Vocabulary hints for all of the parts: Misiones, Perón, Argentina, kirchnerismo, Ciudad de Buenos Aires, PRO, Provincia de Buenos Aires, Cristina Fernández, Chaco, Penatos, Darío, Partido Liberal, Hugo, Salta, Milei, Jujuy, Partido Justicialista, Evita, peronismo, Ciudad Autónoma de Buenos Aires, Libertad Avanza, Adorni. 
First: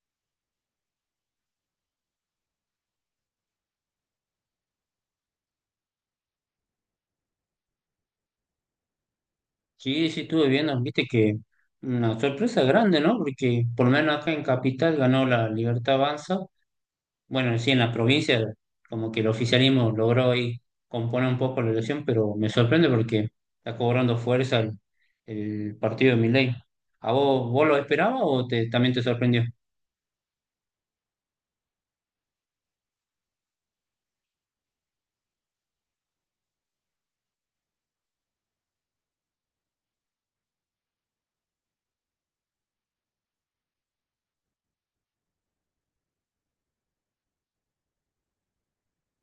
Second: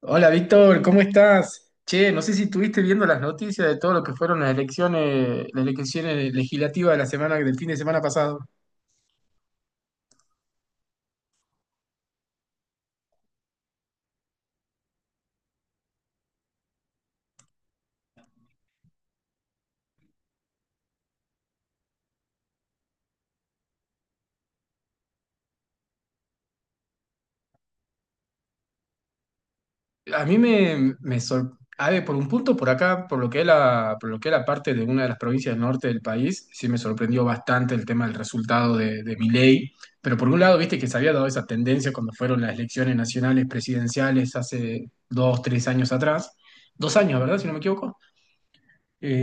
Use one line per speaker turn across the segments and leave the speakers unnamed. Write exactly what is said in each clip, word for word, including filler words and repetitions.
Hola Víctor, ¿cómo estás? Che, no sé si estuviste viendo las noticias de todo lo que fueron las elecciones, las elecciones legislativas de la semana, del fin de semana pasado.
Sí, sí, estuve viendo, viste que una sorpresa grande, ¿no? Porque por lo menos acá en Capital ganó la Libertad Avanza. Bueno, sí, en la provincia como que el oficialismo logró ahí componer un poco la elección, pero me sorprende porque está cobrando fuerza el, el partido de Milei. ¿A vos, vos lo esperabas o te, también te sorprendió?
A mí me, me sor- A ver, por un punto por acá, por lo que es la, por lo que es la parte de una de las provincias del norte del país, sí me sorprendió bastante el tema del resultado de, de Milei. Pero por un lado, viste que se había dado esa tendencia cuando fueron las elecciones nacionales presidenciales hace dos, tres años atrás. Dos años, ¿verdad? Si no me equivoco.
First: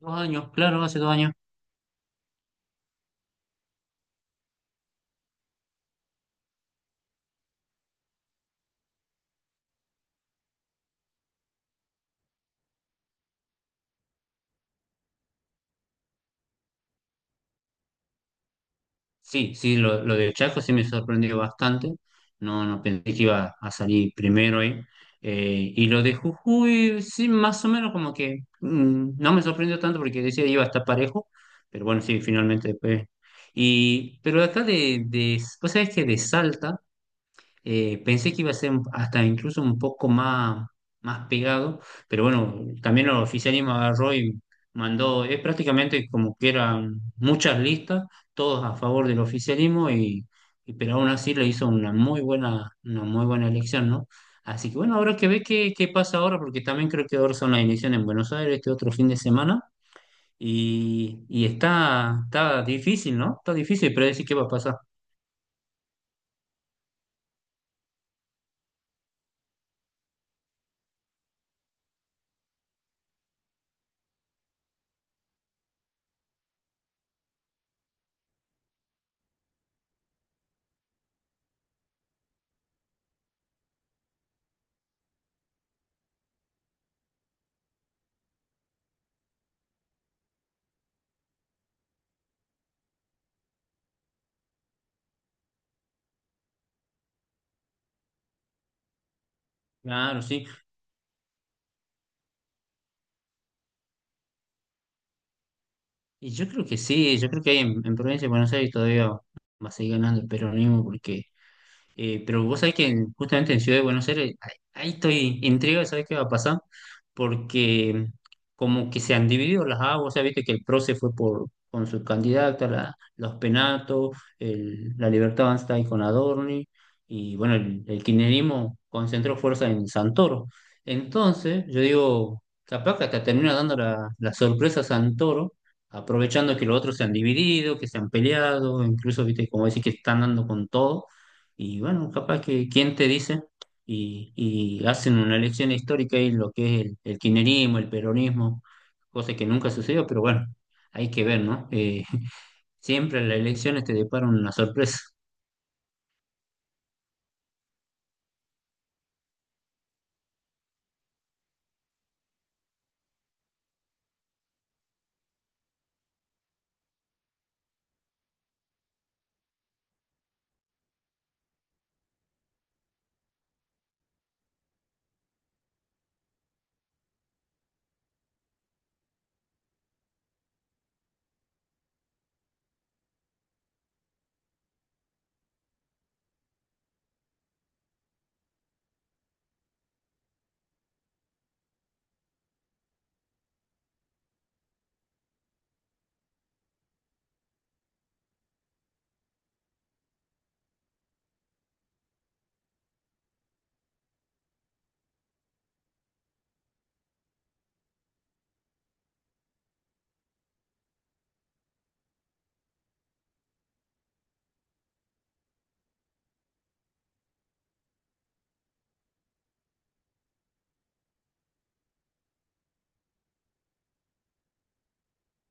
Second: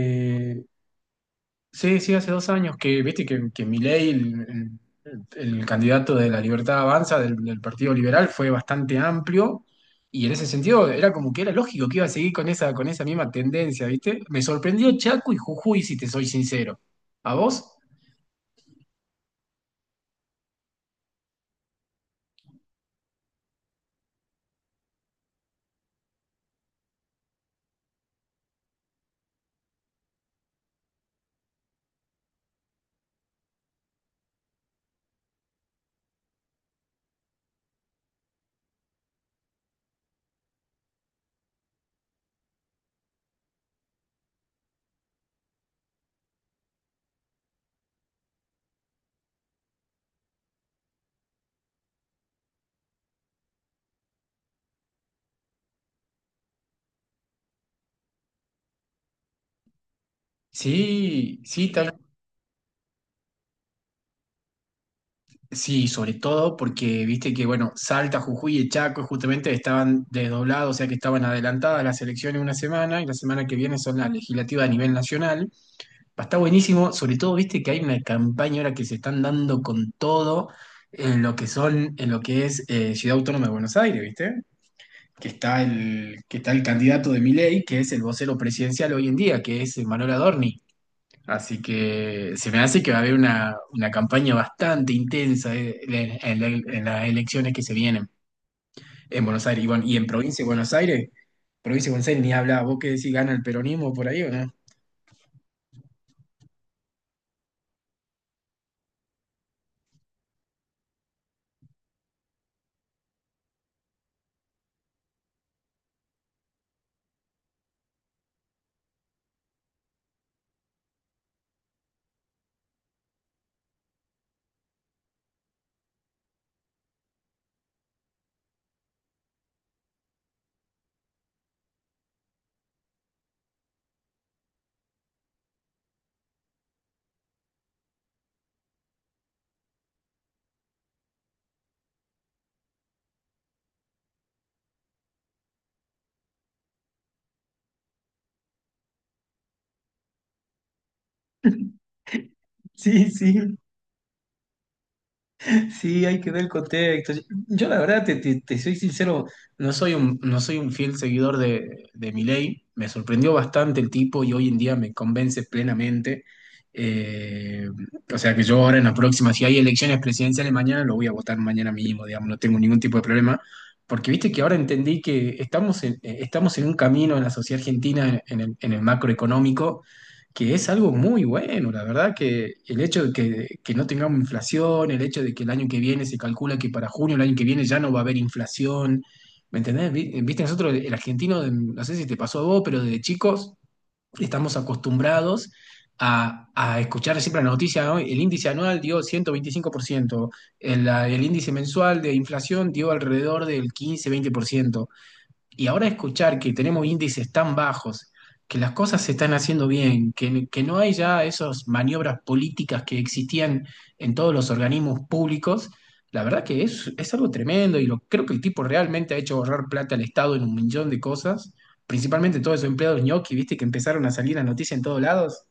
Dos años, claro, hace dos años.
Sí, sí, hace dos años que, viste, que, que Milei, el, el- el candidato de la Libertad Avanza del, del Partido Liberal, fue bastante amplio y en ese sentido era como que era lógico que iba a seguir con esa, con esa misma tendencia, viste. Me sorprendió Chaco y Jujuy, si te soy sincero. ¿A vos?
Sí, sí, lo, lo de Chaco sí me sorprendió bastante. No, no pensé que iba a salir primero ahí. Eh, y lo de Jujuy, sí, más o menos como que mm, no me sorprendió tanto porque decía iba a estar parejo, pero bueno, sí, finalmente después. Y, pero acá de, de, vos sabés que de Salta. Eh, pensé que iba a ser un- hasta incluso un poco más, más pegado, pero bueno, también el oficialismo agarró y mandó, es prácticamente como que eran muchas listas, todos a favor del oficialismo, y, y- pero aún así le hizo una muy buena, una muy buena elección, ¿no? Así que bueno, habrá que ver qué, qué pasa ahora, porque también creo que ahora son las elecciones en Buenos Aires este otro fin de semana, y,
Sí,
y
sí, tal.
está, está difícil, ¿no? Está difícil predecir qué va a pasar.
Sí, sobre todo porque, viste, que bueno, Salta, Jujuy y Chaco justamente estaban desdoblados, o sea que estaban adelantadas las elecciones una semana y la semana que viene son las legislativas a nivel nacional. Va Está buenísimo, sobre todo, viste que hay una campaña ahora que se están dando con todo en lo que son, en lo que es eh, Ciudad Autónoma de Buenos Aires, ¿viste? Que está el, que está el candidato de Milei, que es el vocero presidencial hoy en día, que es eh, Manuel Adorni. Así que se me hace que va a haber una, una campaña bastante intensa eh, en, en- en las elecciones que se vienen en Buenos Aires. Y bueno, y en
Claro,
provincia
sí.
de Buenos Aires, provincia de Buenos Aires ni habla, vos qué decís, ¿gana el peronismo por ahí o no?
Y yo creo que sí, yo creo que ahí en, en Provincia de Buenos Aires todavía va a seguir ganando el peronismo porque eh, pero vos sabés que en- justamente en Ciudad de Buenos Aires, ahí, ahí estoy intrigado, ¿sabés qué va a pasar? Porque como que se han dividido las aguas, ¿sabés? Viste que el P R O se fue por, con su candidata, la- los Penatos, el- la Libertad Avanza ahí con Adorni, y bueno, el, el kirchnerismo concentró fuerza en Santoro. Entonces, yo digo, capaz que hasta termina dando la, la sorpresa a Santoro, aprovechando que los otros se han dividido, que se han peleado, incluso, ¿viste? Como decir que están dando con todo y bueno, capaz que quién te dice y, y hacen una elección histórica y lo que es el, el kirchnerismo, el peronismo, cosa que nunca sucedió, pero bueno, hay que ver, ¿no? Eh,
Sí,
siempre las
sí.
elecciones te deparan una sorpresa.
Sí, hay que ver el contexto. Yo la verdad, te, te- te soy sincero, no soy un, no soy un fiel seguidor de, de Milei. Me sorprendió bastante el tipo y hoy en día me convence plenamente. Eh, o sea que yo ahora en la próxima, si hay elecciones presidenciales mañana, lo voy a votar mañana mismo, digamos, no tengo ningún tipo de problema. Porque viste que ahora entendí que estamos en, eh, estamos en un camino en la sociedad argentina, en el, en el macroeconómico, que es algo muy bueno, la verdad, que el hecho de que, que no tengamos inflación, el hecho de que el año que viene se calcula que para junio el año que viene ya no va a haber inflación, ¿me entendés? Vi- eh, Viste, nosotros, el argentino, de- no sé si te pasó a vos, pero desde chicos estamos acostumbrados a, a escuchar siempre la noticia, ¿no? El índice anual dio ciento veinticinco por ciento, el, el índice mensual de inflación dio alrededor del quince-veinte por ciento. Y ahora escuchar que tenemos índices tan bajos, que las cosas se están haciendo bien, que, que no hay ya esas maniobras políticas que existían en todos los organismos públicos, la verdad que es, es algo tremendo y lo, creo que el tipo realmente ha hecho ahorrar plata al Estado en un millón de cosas, principalmente todos esos empleados ñoqui, viste, que empezaron a salir a noticias en todos lados.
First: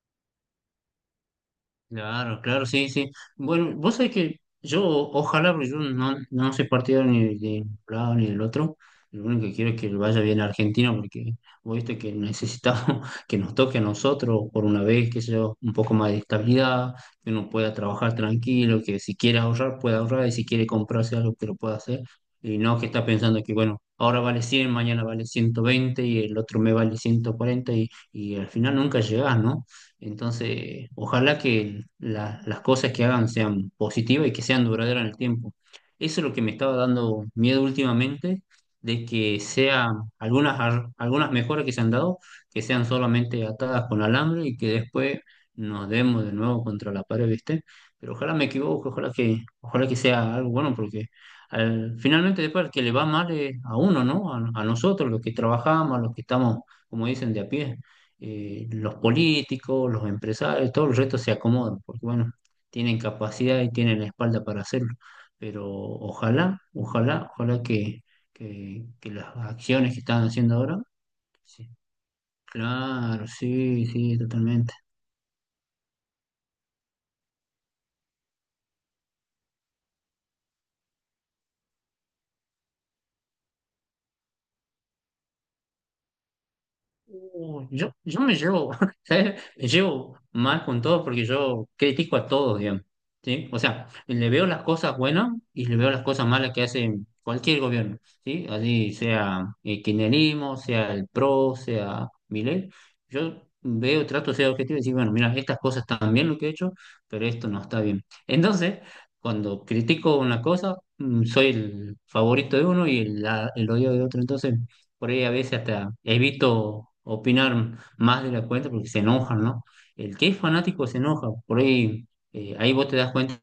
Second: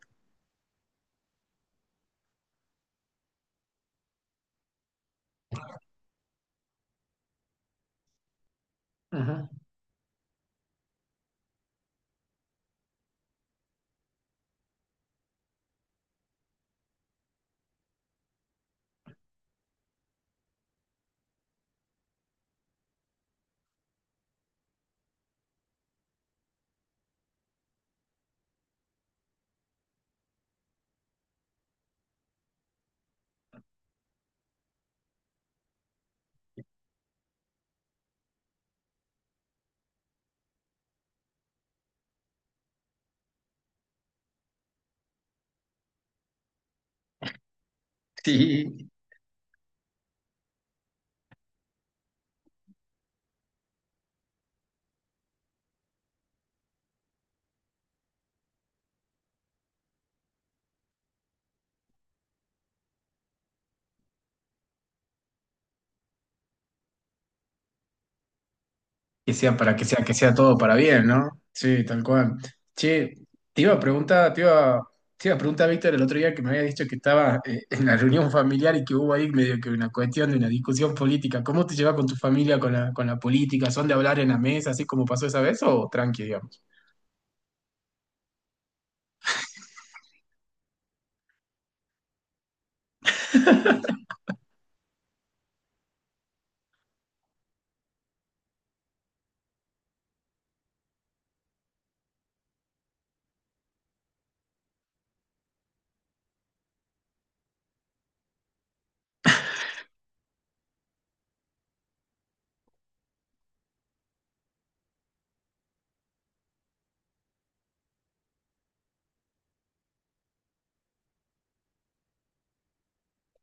Claro, claro, sí, sí. Bueno, vos sabés que yo, ojalá, porque yo no, no soy partidario ni de un lado ni del otro. Lo único
Ajá.
que quiero es que le vaya bien a Argentina, porque vos viste que necesitamos que nos toque a nosotros por una vez, que sea un poco más de estabilidad, que uno pueda trabajar tranquilo, que si quiere ahorrar, pueda ahorrar, y si quiere comprarse algo, que lo pueda hacer. Y no que está pensando que, bueno, ahora vale cien, mañana vale ciento veinte y el otro me vale ciento cuarenta y, y al final nunca llegás, ¿no? Entonces, ojalá que la- las cosas que hagan sean positivas y que sean duraderas en el tiempo. Eso es lo que me estaba dando miedo últimamente, de que sea algunas, ar- algunas mejoras que se han dado, que sean solamente atadas con alambre y que después nos demos de nuevo contra la pared, ¿viste? Pero ojalá me
Sí.
equivoque, ojalá que, ojalá que sea algo bueno, porque al- finalmente después al que le va mal es a uno, ¿no? A, a nosotros, los que trabajamos, a los que estamos, como dicen, de a pie eh, los políticos, los empresarios, todo el resto se acomodan, porque bueno, tienen capacidad y tienen la espalda para hacerlo. Pero ojalá, ojalá, ojalá que, que, que
Que
las
sea para que
acciones que
sea, que
están
sea
haciendo
todo para
ahora,
bien, ¿no?
sí,
Sí, tal cual. Che,
claro,
te iba a
sí, sí,
preguntar, te
totalmente.
iba, te iba a preguntar, Víctor, el otro día que me había dicho que estaba eh, en la reunión familiar y que hubo ahí medio que una cuestión de una discusión política. ¿Cómo te llevas con tu familia con la, con la política? ¿Son de hablar en la mesa, así como pasó esa vez, o tranqui, digamos?
Uh, Yo, yo me llevo, ¿sabes? Me llevo mal con todos porque yo critico a todos, digamos, ¿sí? O sea, le veo las cosas buenas y le veo las cosas malas que hace cualquier gobierno, ¿sí? Así sea el kirchnerismo, sea el P R O, sea Milei, yo veo, trato de ser objetivo y decir, bueno, mira, estas cosas están bien lo que he hecho, pero esto no está bien. Entonces, cuando critico una cosa, mm, soy el favorito de uno y el, la- el odio de otro, entonces por ahí a veces hasta he visto opinar más de la cuenta porque se enojan, ¿no? El que es fanático se enoja, por ahí, eh, ahí vos te das cuenta.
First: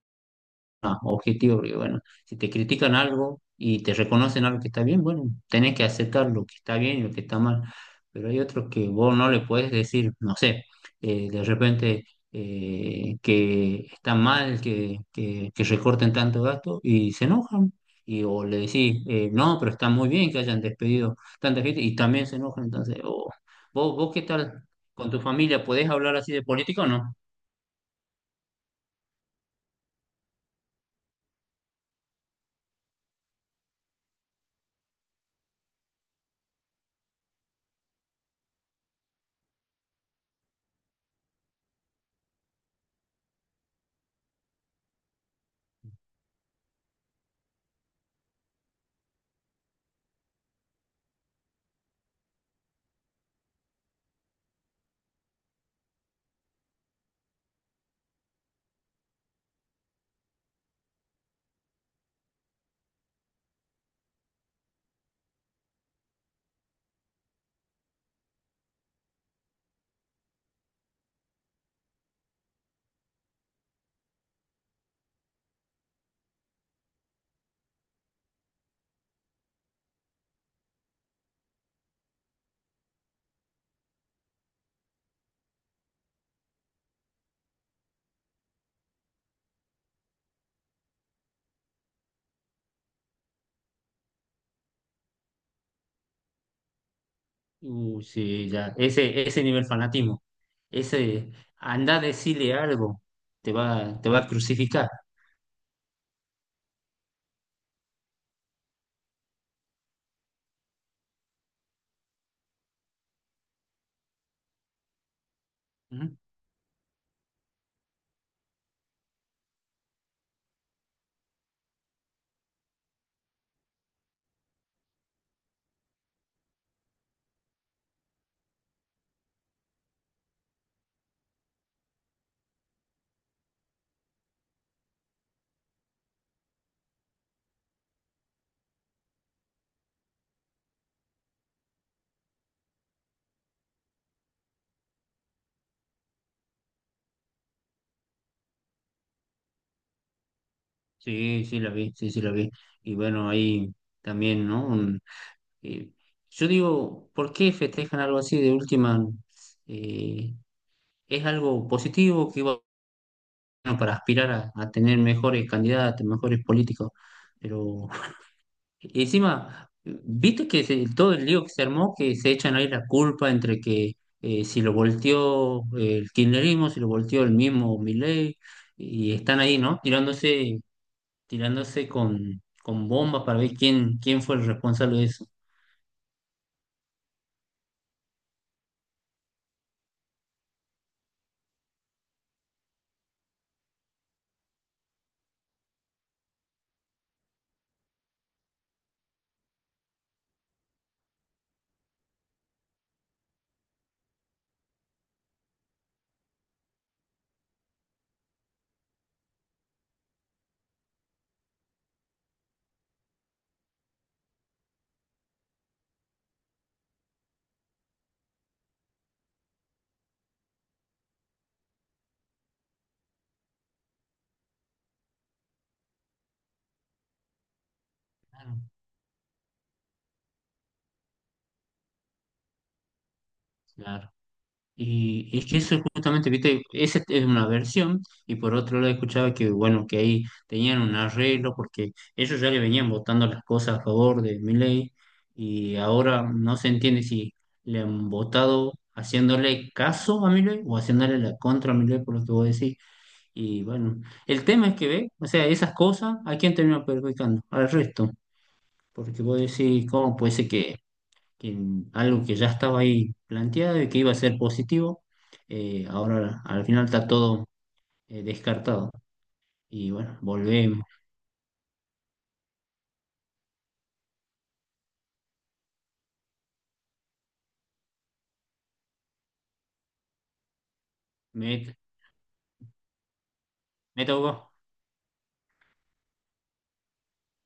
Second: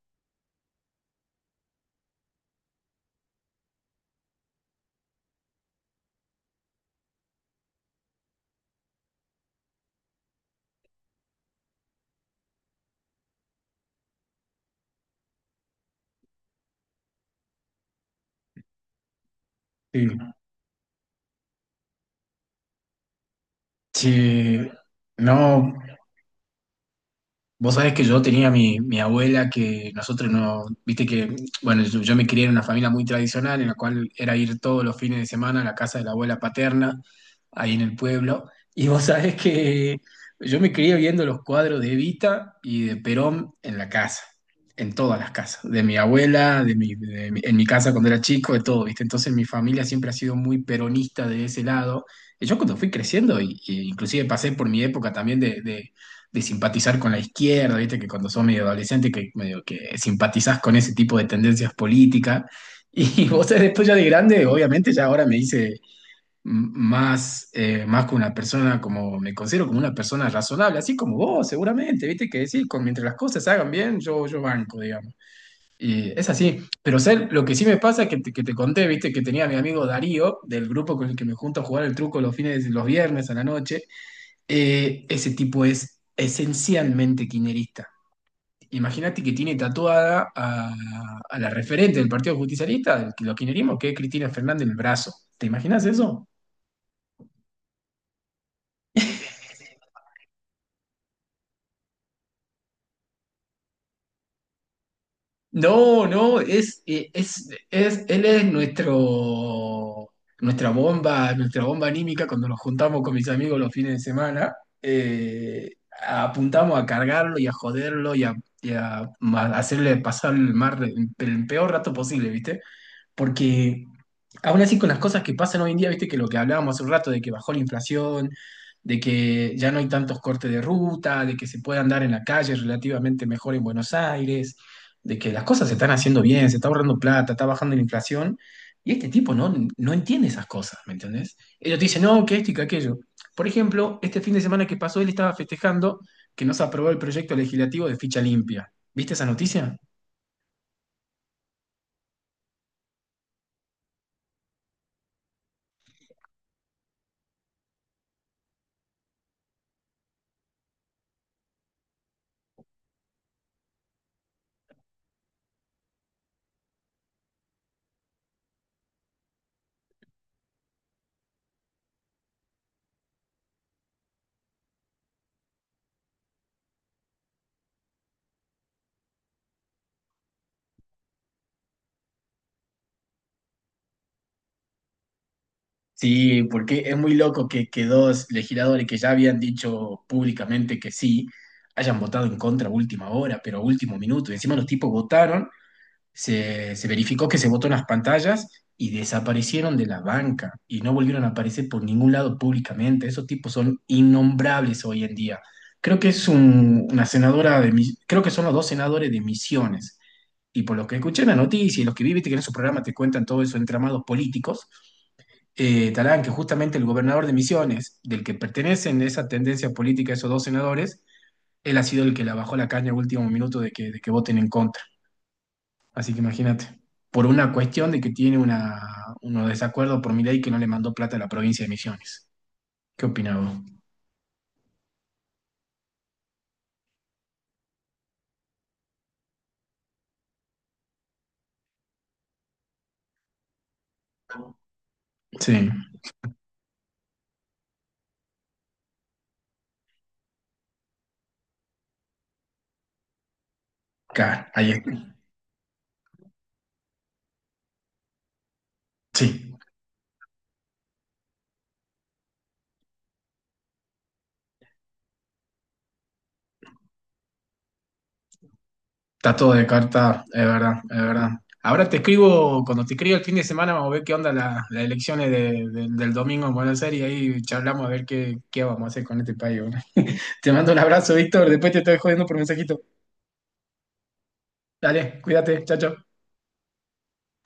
Ah, objetivo, porque bueno, si te critican algo y te reconocen algo que está bien, bueno, tenés que aceptar lo que está bien y lo que está mal, pero hay otros que vos no le puedes decir, no sé, eh, de repente eh, que está mal que, que, que recorten tanto gasto y se enojan. Y, o le decís, eh, no, pero está
Sí.
muy bien que hayan despedido tanta gente y también se enojan. Entonces, oh, ¿vos, vos qué tal
Che,
con tu familia?
no.
¿Podés hablar así de política o no?
Vos sabés que yo tenía mi, mi abuela que nosotros no, viste que, bueno, yo, yo me crié en una familia muy tradicional en la cual era ir todos los fines de semana a la casa de la abuela paterna, ahí en el pueblo. Y vos sabés que yo me crié viendo los cuadros de Evita y de Perón en la casa, en todas las casas, de mi abuela, de mi, de mi- en mi casa cuando era chico, de todo, viste. Entonces mi familia siempre ha sido muy peronista de ese lado. Y yo cuando fui creciendo, y, y inclusive pasé por mi época también de... de de simpatizar con la izquierda, viste que cuando sos medio adolescente que medio que simpatizás con ese tipo de tendencias políticas. Y vos sabés, después ya de grande, obviamente ya ahora me hice m- más, eh, más que una persona, como me considero como una persona razonable, así como vos seguramente, viste que decís, con, mientras las cosas se hagan bien, yo, yo banco, digamos. Y es así, pero sé, lo que sí me pasa es que te, que te conté, viste, que tenía a mi amigo Darío, del grupo con el que me junto a jugar el truco los fines, los viernes a la noche, eh, ese tipo es esencialmente kirchnerista. Imagínate que tiene tatuada a, a la referente del Partido Justicialista, del, los kirchnerismo, que es Cristina Fernández, en el brazo. ¿Te imaginas eso?
Uh, sí, ya. Ese, ese nivel fanatismo. Ese, anda a decirle algo. Te va, te va a crucificar.
No, no, es, eh, es, es, él es nuestro, nuestra bomba, nuestra bomba anímica cuando nos juntamos con mis amigos los fines de semana. eh,
¿Mm?
Apuntamos a cargarlo y a joderlo y a, y a ma- hacerle pasar el, mar, el peor rato posible, ¿viste? Porque aún así con las cosas que pasan hoy en día, viste, que lo que hablábamos hace un rato de que bajó la inflación, de que ya no hay tantos cortes de ruta, de que se puede andar en la calle relativamente mejor en Buenos Aires, de que las cosas se están haciendo bien, se está ahorrando plata, está bajando la inflación. Y este tipo no, no entiende esas cosas, ¿me entendés? Ellos te dicen, no, que esto y que aquello. Por ejemplo, este fin de semana que pasó, él estaba festejando que no se aprobó el proyecto legislativo de ficha limpia. ¿Viste esa noticia?
Sí, sí, la vi, sí, sí, la vi. Y bueno, ahí también, ¿no? Un- eh, yo digo, ¿por qué festejan algo así de última? Eh, es algo positivo que, bueno, para aspirar a, a tener mejores candidatos, mejores políticos. Pero y encima, viste que se- todo el lío que se armó, que se echan ahí la culpa entre que eh, si lo volteó eh, el kirchnerismo, si lo volteó el mismo Milei, y están ahí, ¿no? Tirándose, tirándose con, con bombas para ver quién, quién fue el responsable de eso.
Sí, porque es muy loco que, que dos legisladores que ya habían dicho públicamente que sí, hayan votado en contra a última hora, pero a último minuto. Y encima los tipos votaron, se, se verificó que se votó en las pantallas y desaparecieron de la banca y no volvieron a aparecer por ningún lado públicamente. Esos tipos son innombrables hoy en día. Creo que es un- una senadora de, Mis- creo que son los dos senadores de Misiones. Y por lo que escuché en la noticia y los que viviste que en esos programas te cuentan todo eso, entramados políticos, eh, Talán, que justamente el gobernador de Misiones, del que pertenecen esa tendencia política esos dos senadores, él ha sido el que la bajó la caña al último minuto de que, de que voten en contra. Así que imagínate, por una cuestión de que tiene
Claro,
una, unos desacuerdos por mi que no le mandó plata a la provincia de Misiones. ¿Qué opinás vos?
claro. Y, y es que eso es justamente, viste, esa es una versión, y por otro lado escuchaba que, bueno, que ahí tenían un arreglo, porque ellos ya le venían votando las cosas a favor de Milei,
Sí,
y ahora no se entiende si le han votado haciéndole caso a Milei o haciéndole la contra a Milei, por lo que vos decís. Y bueno, el
claro,
tema
ahí
es
es.
que ve, o sea, esas cosas, ¿a quién termina perjudicando? Al resto, porque vos
Sí,
decís, ¿cómo puede ser que que algo que ya estaba ahí planteado y que iba a ser positivo, eh, ahora al final está todo eh, descartado.
está todo de
Y bueno,
carta, es verdad,
volvemos.
es verdad. Ahora te escribo, cuando te escribo el fin de semana, vamos a ver qué onda la- las elecciones de- de- del domingo en Buenos Aires y ahí charlamos a ver qué, qué vamos a hacer con este país, ¿no? Te mando un abrazo, Víctor. Después
Met-
te estoy jodiendo por mensajito.
meta Hugo.
Dale, cuídate. Chao, chao.